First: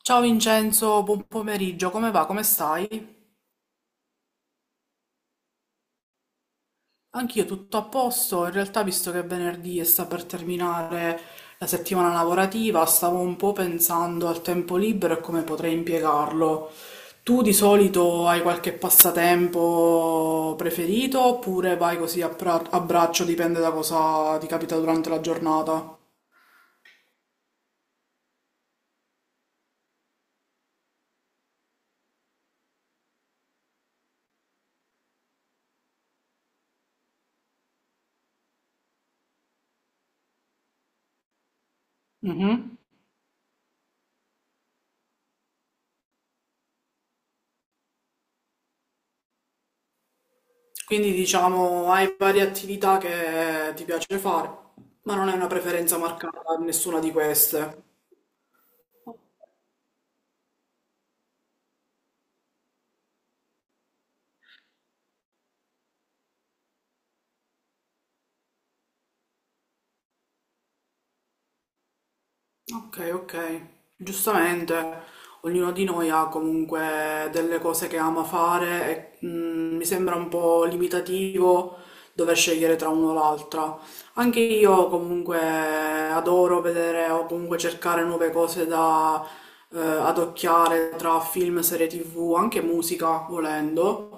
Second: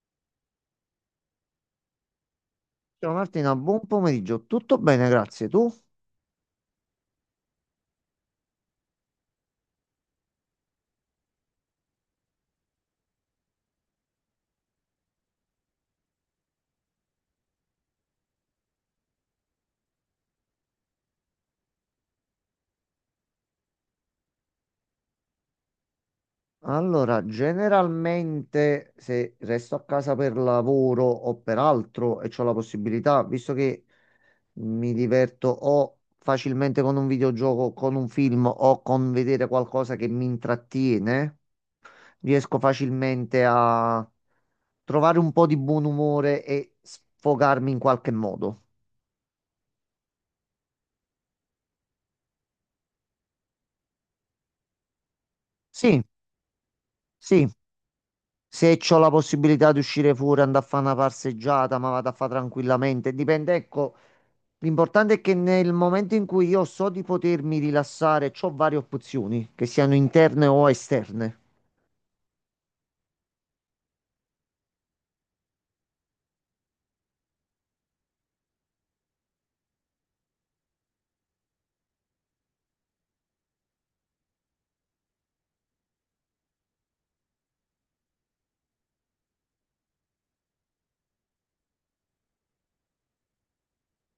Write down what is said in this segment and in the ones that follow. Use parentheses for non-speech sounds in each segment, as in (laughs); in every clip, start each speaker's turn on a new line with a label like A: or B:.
A: Ciao Vincenzo, buon pomeriggio, come va? Come stai?
B: Ciao Martina, buon pomeriggio. Tutto bene, grazie. Tu?
A: Anch'io tutto a posto, in realtà visto che è venerdì e sta per terminare la settimana lavorativa, stavo un po' pensando al tempo libero e come potrei impiegarlo. Tu di solito hai qualche passatempo preferito oppure vai così a, a braccio, dipende da cosa ti capita durante la giornata?
B: Allora, generalmente se resto a casa per lavoro o per altro e ho la possibilità, visto che mi diverto o facilmente con un videogioco, con un film o con vedere qualcosa che mi intrattiene, riesco facilmente a trovare un po' di buon umore e sfogarmi in qualche modo.
A: Quindi diciamo hai varie attività che ti piace fare, ma non hai una preferenza
B: Sì,
A: marcata in nessuna di
B: sì.
A: queste.
B: Se ho la possibilità di uscire fuori, andare a fare una passeggiata, ma vado a fare tranquillamente. Dipende, ecco, l'importante è che nel momento in cui io so di potermi rilassare, ho varie opzioni, che siano interne o esterne.
A: Ok, ok. Giustamente, ognuno di noi ha comunque delle cose che ama fare e mi sembra un po' limitativo dover scegliere tra uno o l'altra. Anche io comunque adoro vedere o comunque cercare nuove cose da adocchiare tra film, serie TV, anche musica, volendo.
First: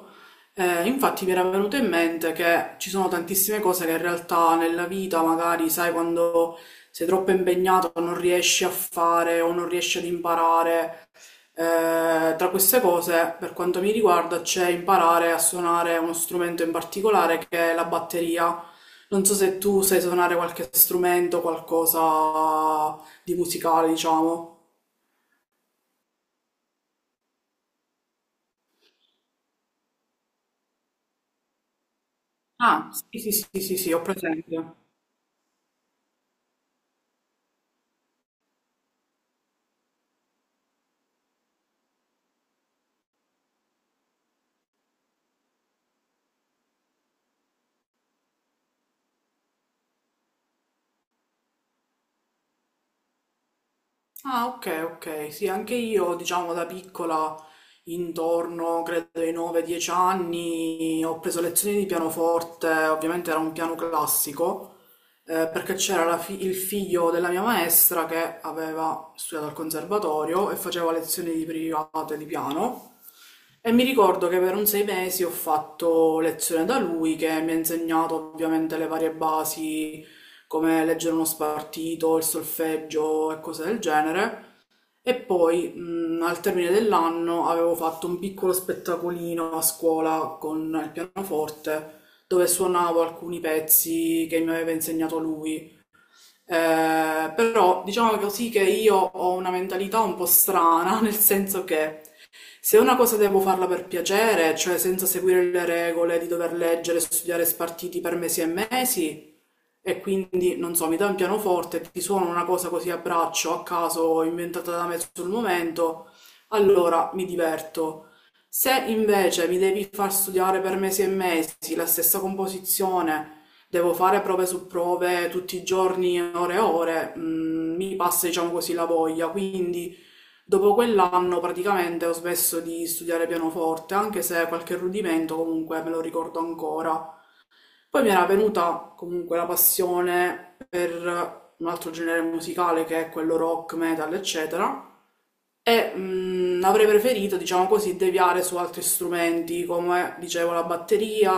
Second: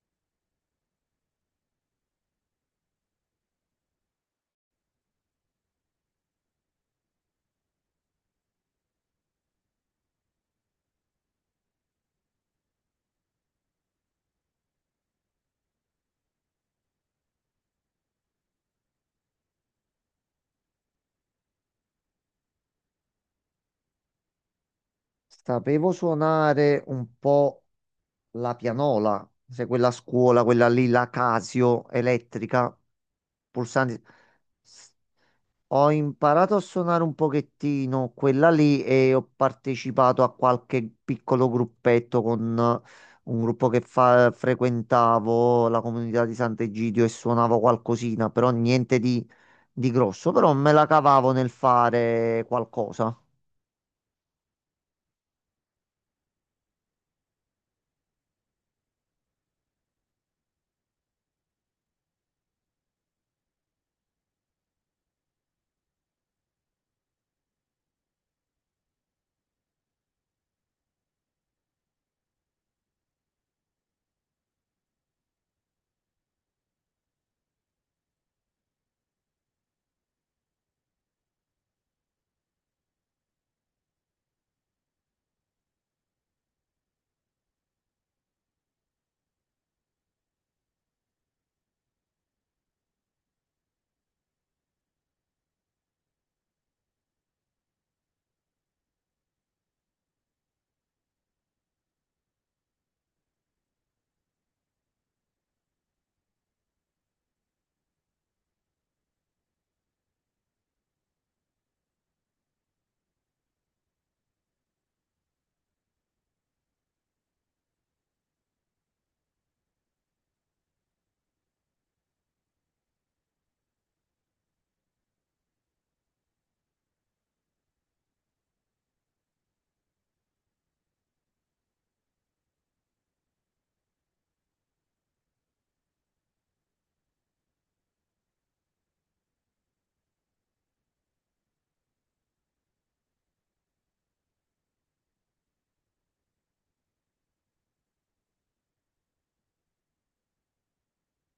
A: Infatti mi era venuto in mente che ci sono tantissime cose che in realtà nella vita, magari, sai, quando sei troppo impegnato, non riesci a fare o non riesci ad imparare. Tra queste cose, per quanto mi riguarda, c'è imparare a suonare uno strumento in particolare che è la batteria. Non so se tu sai suonare qualche strumento, qualcosa di musicale, diciamo.
B: Sapevo suonare un po' la pianola, se quella a scuola, quella lì, la Casio elettrica,
A: Ah, sì, sì, sì, sì, sì, ho
B: pulsanti.
A: presente.
B: Ho imparato a suonare un pochettino quella lì e ho partecipato a qualche piccolo gruppetto con un gruppo che frequentavo, la comunità di Sant'Egidio e suonavo qualcosina, però niente di, di grosso, però me la cavavo nel fare qualcosa.
A: Ah, ok, ok. Sì, anche io, diciamo, da piccola, intorno, credo ai 9-10 anni, ho preso lezioni di pianoforte, ovviamente era un piano classico, perché c'era la il figlio della mia maestra che aveva studiato al conservatorio e faceva lezioni di private di piano. E mi ricordo che per un 6 mesi ho fatto lezione da lui, che mi ha insegnato ovviamente le varie basi, come leggere uno spartito, il solfeggio e cose del genere. E poi, al termine dell'anno, avevo fatto un piccolo spettacolino a scuola con il pianoforte, dove suonavo alcuni pezzi che mi aveva insegnato lui. Però diciamo così che io ho una mentalità un po' strana, (laughs) nel senso che se una cosa devo farla per piacere, cioè senza seguire le regole di dover leggere, e studiare spartiti per mesi e mesi, e quindi, non so, mi dai un pianoforte, e ti suono una cosa così a braccio, a caso, inventata da me sul momento, allora mi diverto. Se invece mi devi far studiare per mesi e mesi la stessa composizione, devo fare prove su prove tutti i giorni, ore e ore, mi passa, diciamo così, la voglia. Quindi, dopo quell'anno praticamente ho smesso di studiare pianoforte, anche se qualche rudimento comunque me lo ricordo ancora. Poi mi era venuta comunque la passione per un altro genere musicale che è quello rock, metal, eccetera, e avrei preferito, diciamo così, deviare su altri strumenti come, dicevo, la batteria,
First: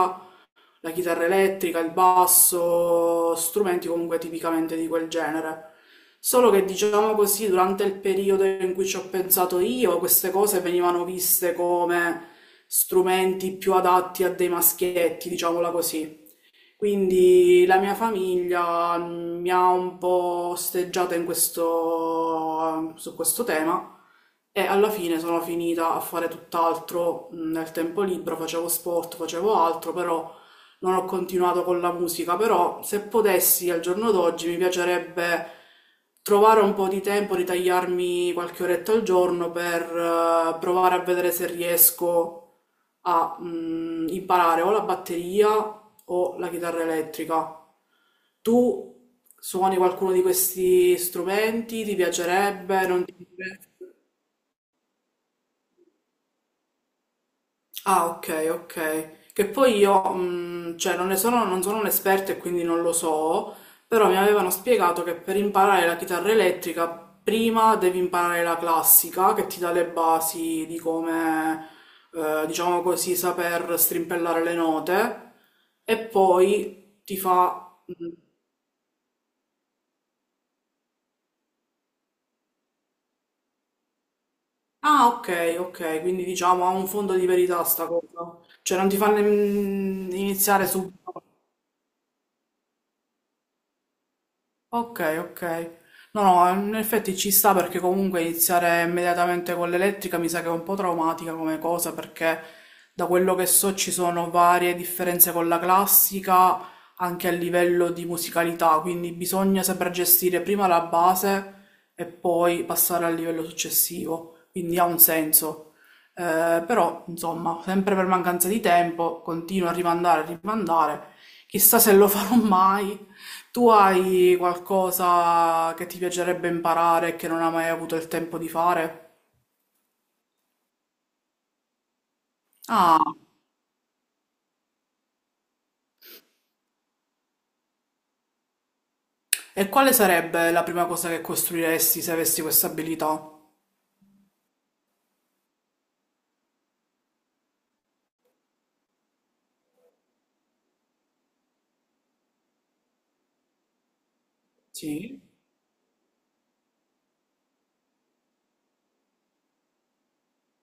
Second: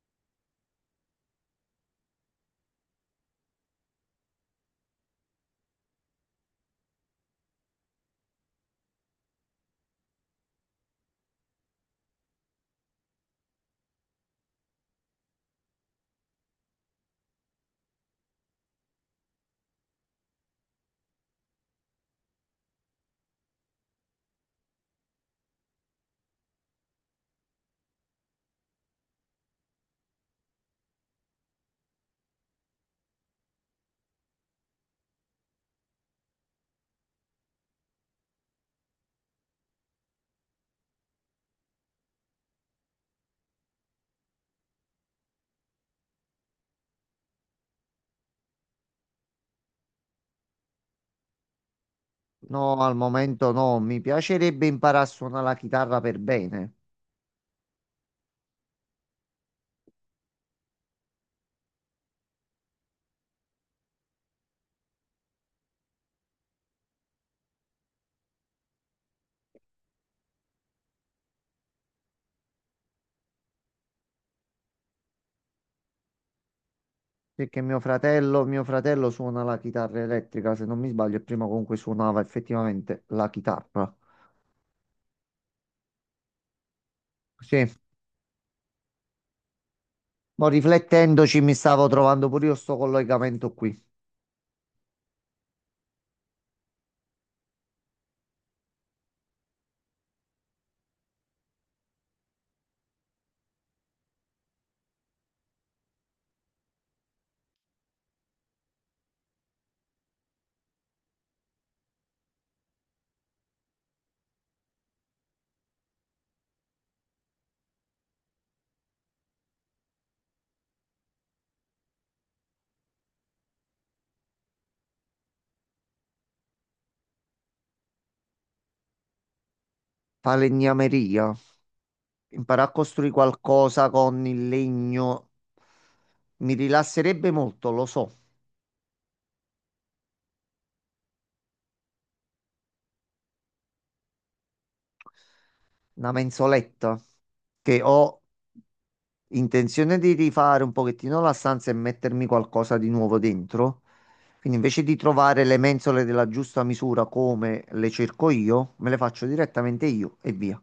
A: la chitarra elettrica, il basso, strumenti comunque tipicamente di quel genere. Solo che, diciamo così, durante il periodo in cui ci ho pensato io, queste cose venivano viste come strumenti più adatti a dei maschietti, diciamola così. Quindi la mia famiglia mi ha un po' osteggiata in questo, su questo tema e alla fine sono finita a fare tutt'altro nel tempo libero, facevo sport, facevo altro, però non ho continuato con la musica, però se potessi al giorno d'oggi mi piacerebbe trovare un po' di tempo, ritagliarmi qualche oretta al giorno per provare a vedere se riesco a imparare o la batteria o la chitarra elettrica. Tu suoni qualcuno di questi strumenti? Ti
B: No,
A: piacerebbe?
B: al
A: Non ti
B: momento
A: piacerebbe?
B: no, mi piacerebbe imparare a suonare la chitarra per bene,
A: Ah, ok, ok. Che poi io, cioè, non sono un'esperta e quindi non lo so, però mi avevano spiegato che per imparare la chitarra elettrica prima devi imparare la classica, che ti dà le basi di come, diciamo così, saper strimpellare le note, e poi ti
B: perché
A: fa.
B: mio fratello suona la chitarra elettrica, se non mi sbaglio, e prima comunque suonava effettivamente la chitarra.
A: Ah, ok, ok, quindi diciamo ha un fondo di verità
B: Sì.
A: sta cosa. Cioè, non ti fa
B: Mo'
A: iniziare subito.
B: riflettendoci mi stavo trovando pure io sto collegamento qui.
A: Ok, ok. No, no, in effetti ci sta perché comunque iniziare immediatamente con l'elettrica mi sa che è un po' traumatica come cosa perché da quello che so ci sono varie differenze con la classica anche a livello di musicalità, quindi bisogna saper gestire prima la base e poi passare al livello successivo, quindi ha un senso. Però, insomma, sempre per mancanza di tempo continuo a rimandare, a rimandare. Chissà se lo farò mai tu hai qualcosa che ti piacerebbe imparare e che non hai mai avuto il tempo di fare?
B: Falegnameria. Imparare a
A: Ah,
B: costruire qualcosa con il legno mi rilasserebbe molto, lo so.
A: e quale sarebbe la prima cosa che costruiresti se avessi questa abilità?
B: Una mensoletta che ho intenzione di rifare un pochettino la stanza e mettermi qualcosa di nuovo dentro. Quindi invece di
A: Sì.
B: trovare le mensole della giusta misura come le cerco io, me le faccio direttamente io e via.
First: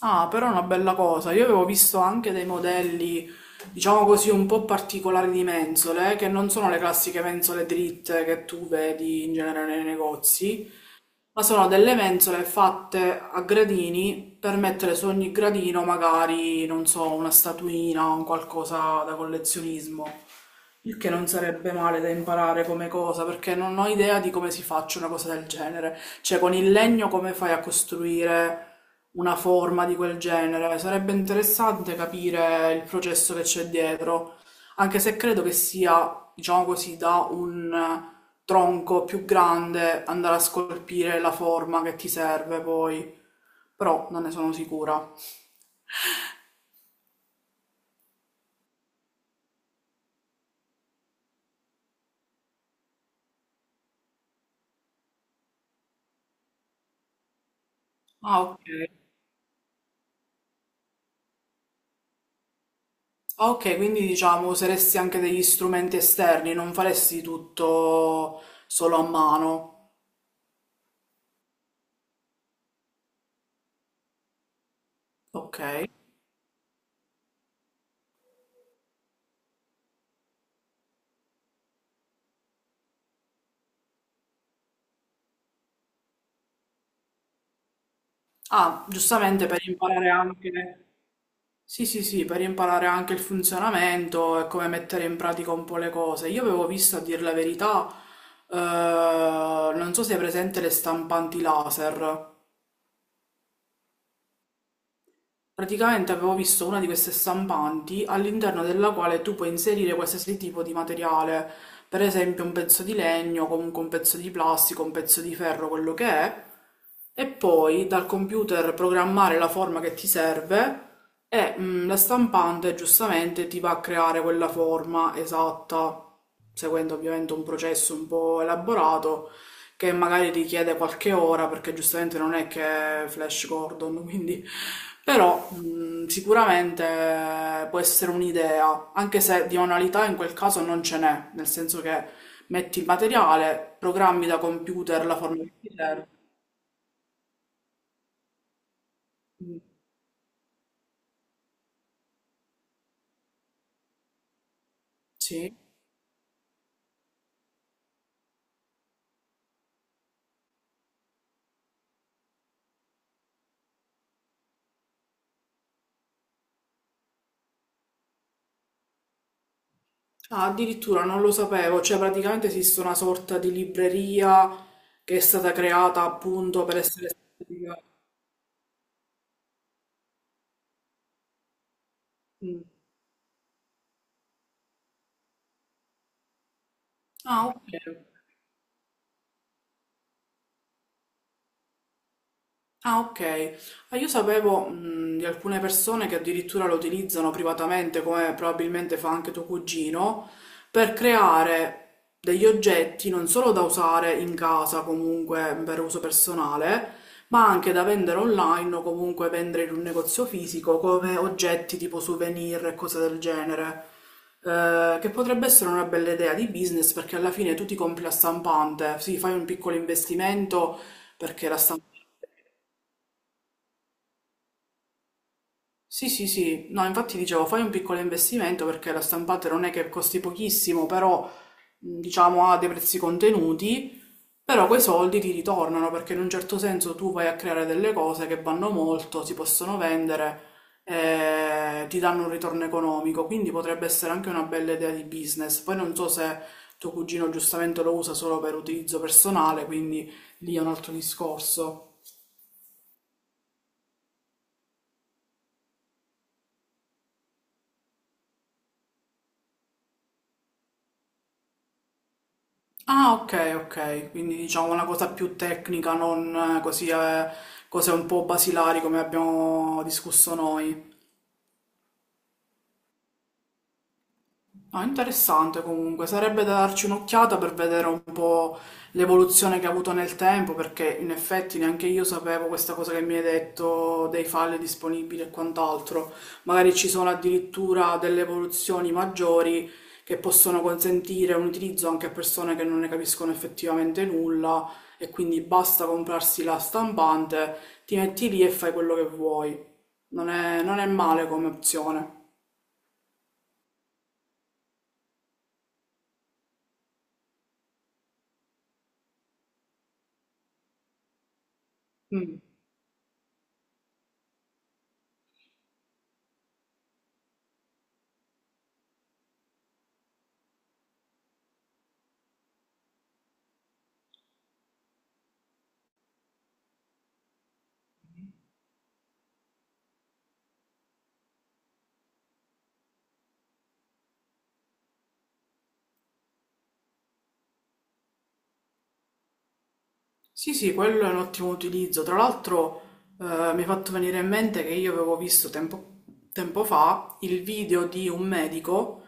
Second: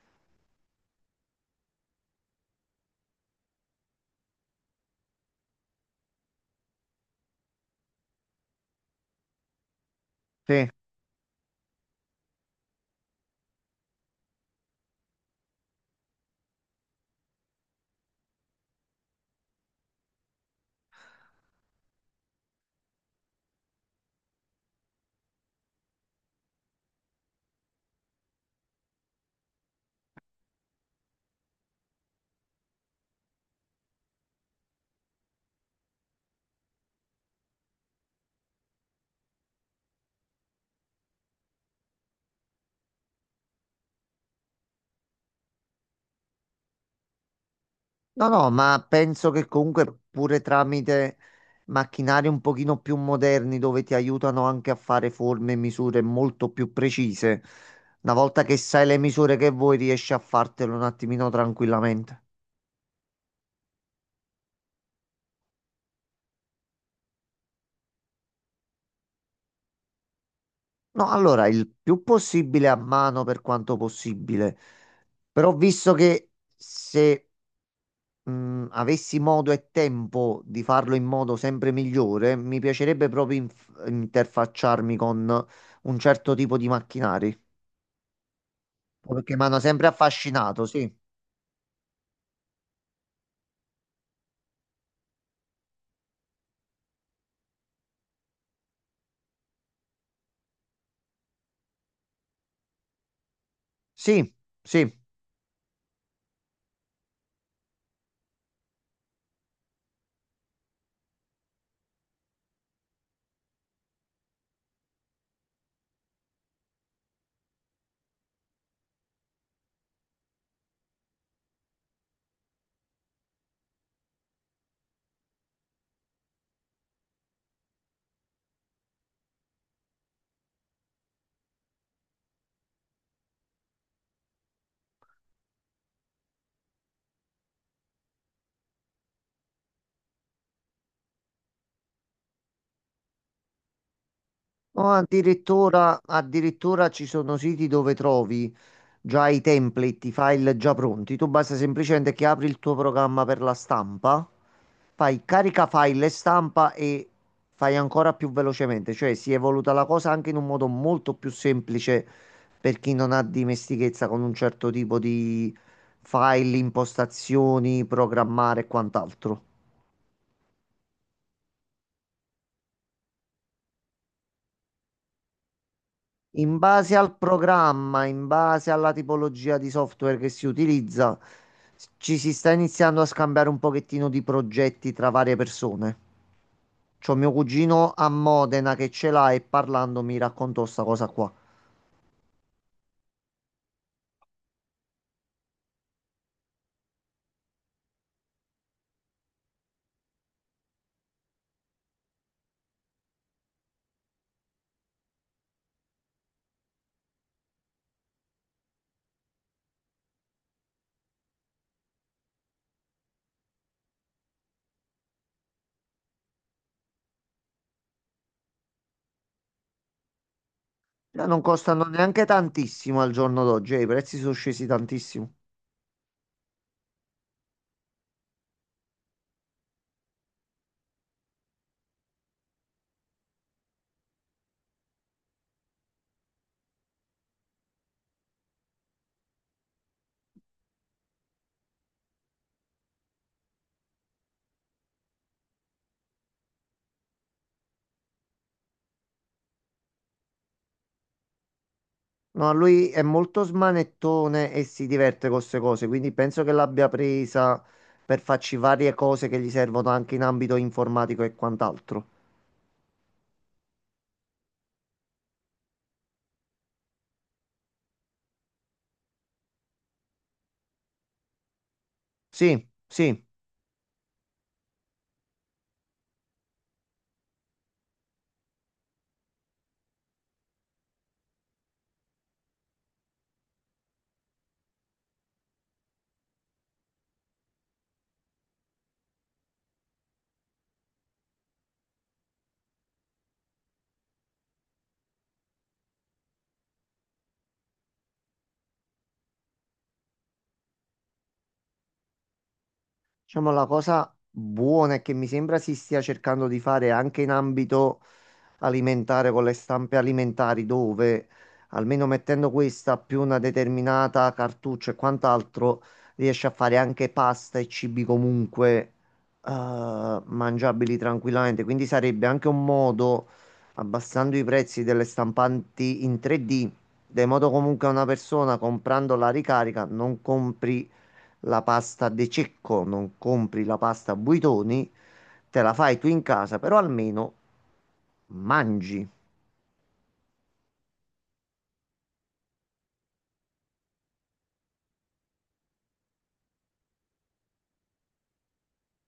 A: Ah, però è una bella cosa. Io avevo visto anche dei modelli, diciamo così, un po' particolari di mensole, che non sono le classiche mensole dritte che tu vedi in genere nei
B: Sì.
A: negozi, ma sono delle mensole fatte a gradini per mettere su ogni gradino magari, non so, una statuina o un qualcosa da collezionismo. Il che non sarebbe male da imparare come cosa, perché non ho idea di come si faccia una cosa del genere. Cioè, con il legno come fai a costruire una forma di quel genere? Sarebbe interessante capire il processo che c'è dietro, anche se credo che sia, diciamo così, da un tronco più grande andare a scolpire la forma che ti serve poi, però non ne sono sicura.
B: No, no, ma penso che comunque pure tramite macchinari un pochino più moderni dove ti aiutano anche a fare forme e misure molto più precise, una volta
A: Ah,
B: che
A: ok.
B: sai le misure che vuoi riesci a fartelo un attimino tranquillamente.
A: Ah, ok, quindi diciamo useresti anche degli strumenti esterni, non faresti tutto solo a mano.
B: No, allora il più possibile a mano per quanto possibile, però
A: Ok.
B: visto che se avessi modo e tempo di farlo in modo sempre migliore, mi piacerebbe proprio interfacciarmi con un certo tipo di macchinari.
A: Ah,
B: Perché mi
A: giustamente
B: hanno
A: per
B: sempre
A: imparare
B: affascinato,
A: anche...
B: sì.
A: Sì, sì, sì, per imparare anche il funzionamento e come mettere in pratica un po' le cose. Io avevo visto, a dir la verità, eh, non so se è presente le stampanti laser.
B: Sì, sì.
A: Praticamente avevo visto una di queste stampanti all'interno della quale tu puoi inserire qualsiasi tipo di materiale, per esempio un pezzo di legno, comunque un pezzo di plastica, un pezzo di ferro, quello che è, e poi dal computer programmare la forma che ti serve e la stampante giustamente ti va a creare quella forma esatta, seguendo ovviamente un processo un po' elaborato che magari richiede qualche ora perché giustamente non è che è Flash Gordon, (laughs) quindi però sicuramente può essere un'idea, anche se di manualità in quel caso non ce n'è, nel senso che metti il materiale, programmi da
B: O
A: computer la forma che ti serve.
B: addirittura ci sono siti dove trovi già i
A: Mm,
B: template, i file già pronti. Tu basta semplicemente che apri il tuo programma per la stampa, fai
A: Sì.
B: carica file e stampa e fai ancora più velocemente. Cioè si è evoluta la cosa anche in un modo molto più semplice per chi non ha dimestichezza con un certo tipo di file, impostazioni, programmare e quant'altro.
A: Ah, addirittura non lo sapevo, cioè praticamente esiste una sorta di libreria che è stata creata
B: In
A: appunto per
B: base
A: essere...
B: al programma, in base alla tipologia di software che si utilizza, ci si sta
A: Mm.
B: iniziando a scambiare un pochettino di progetti tra varie persone. C'ho mio
A: Ah, ok.
B: cugino
A: Ok.
B: a Modena che ce l'ha e parlando mi raccontò sta cosa qua.
A: Ah, ok. Ah, io sapevo, di alcune persone che addirittura lo utilizzano privatamente, come probabilmente fa anche tuo cugino, per creare degli oggetti non solo da usare in casa, comunque per uso personale, ma anche da vendere online o comunque vendere in un negozio fisico come oggetti tipo souvenir e cose del genere. Che potrebbe essere una bella idea di business perché alla fine tu ti compri la stampante, sì, fai un piccolo investimento
B: Non
A: perché la
B: costano neanche tantissimo al giorno d'oggi, i prezzi sono scesi tantissimo.
A: Sì, sì, sì, no, infatti dicevo, fai un piccolo investimento perché la stampante non è che costi pochissimo, però diciamo ha dei prezzi contenuti, però quei soldi ti ritornano perché in un certo senso tu vai a creare delle cose che vanno molto, si possono vendere, ti danno un ritorno economico, quindi potrebbe essere anche una bella idea di business. Poi non so se tuo cugino giustamente lo usa solo per utilizzo personale, quindi lì è un altro discorso.
B: No, lui è molto smanettone e si diverte con queste cose, quindi penso che l'abbia presa per farci varie cose che gli servono anche in ambito informatico e quant'altro.
A: Ah, ok, ok, quindi diciamo una cosa più tecnica, non così cose un po' basilari come abbiamo discusso noi.
B: Sì, sì,
A: No, interessante comunque, sarebbe da darci un'occhiata per vedere un po' l'evoluzione che ha avuto nel tempo, perché in effetti neanche io sapevo questa cosa che mi hai detto dei file disponibili e quant'altro. Magari ci sono addirittura delle evoluzioni maggiori che possono consentire un utilizzo anche a persone che non ne capiscono effettivamente nulla e quindi basta comprarsi la stampante, ti metti lì e fai quello che vuoi. Non è male come opzione.
B: diciamo la cosa buona è che mi sembra si stia cercando di fare anche in ambito alimentare con le stampe alimentari dove almeno
A: Mm.
B: mettendo questa più una determinata cartuccia e quant'altro riesce a fare anche pasta e cibi comunque mangiabili tranquillamente. Quindi sarebbe anche un modo, abbassando i prezzi delle stampanti in 3D, de modo comunque a una persona comprando la ricarica non compri la pasta De Cecco, non compri la pasta Buitoni, te la fai tu in casa, però almeno mangi.
A: Sì, sì, quello è un ottimo utilizzo. Tra l'altro, mi è fatto venire in mente che io avevo visto tempo fa il video di un medico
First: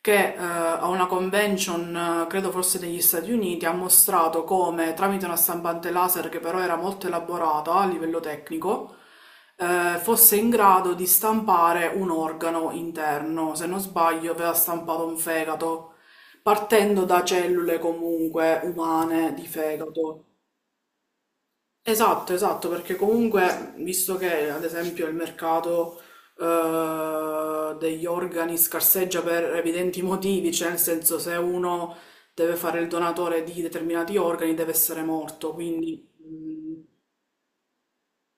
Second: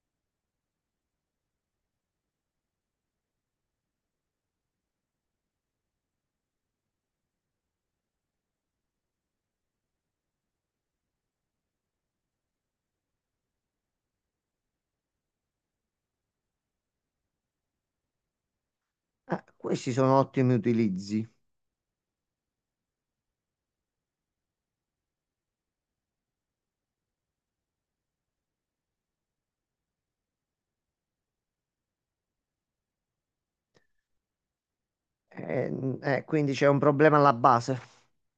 A: che a una convention, credo forse negli Stati Uniti, ha mostrato come tramite una stampante laser che però era molto elaborata a livello tecnico, fosse in grado di stampare un organo interno. Se non sbaglio, aveva stampato un fegato, partendo da cellule comunque umane di
B: Questi sono
A: fegato.
B: ottimi utilizzi.
A: Esatto, esatto, perché comunque, visto che ad esempio il mercato degli organi scarseggia per evidenti motivi, cioè nel senso se uno deve fare il donatore di determinati organi deve essere morto, quindi
B: Quindi c'è un problema alla base.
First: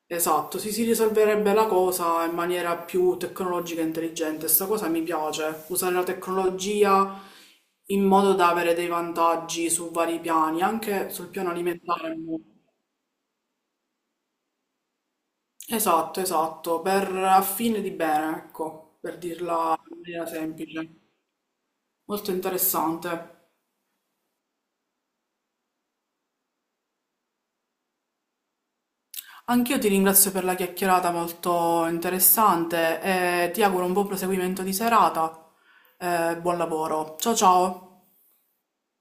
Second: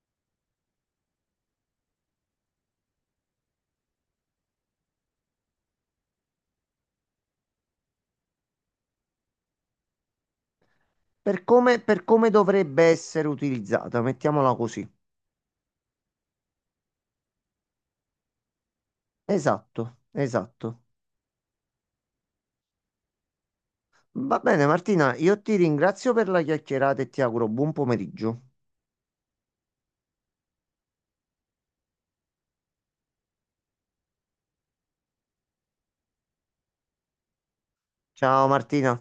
A: esatto, si risolverebbe la cosa in maniera più tecnologica e intelligente. Sta cosa mi piace, usare la tecnologia in modo da avere dei vantaggi su vari piani, anche sul piano
B: Per
A: alimentare.
B: come dovrebbe essere utilizzata, mettiamola così.
A: Esatto, esatto, per a fine di bene, ecco, per dirla
B: Esatto,
A: in maniera
B: esatto.
A: semplice. Molto interessante.
B: Va bene Martina, io ti ringrazio per la chiacchierata e ti auguro buon pomeriggio.
A: Anch'io ti ringrazio per la chiacchierata molto interessante e ti auguro un buon proseguimento di serata. Buon lavoro. Ciao ciao.
B: Ciao Martina.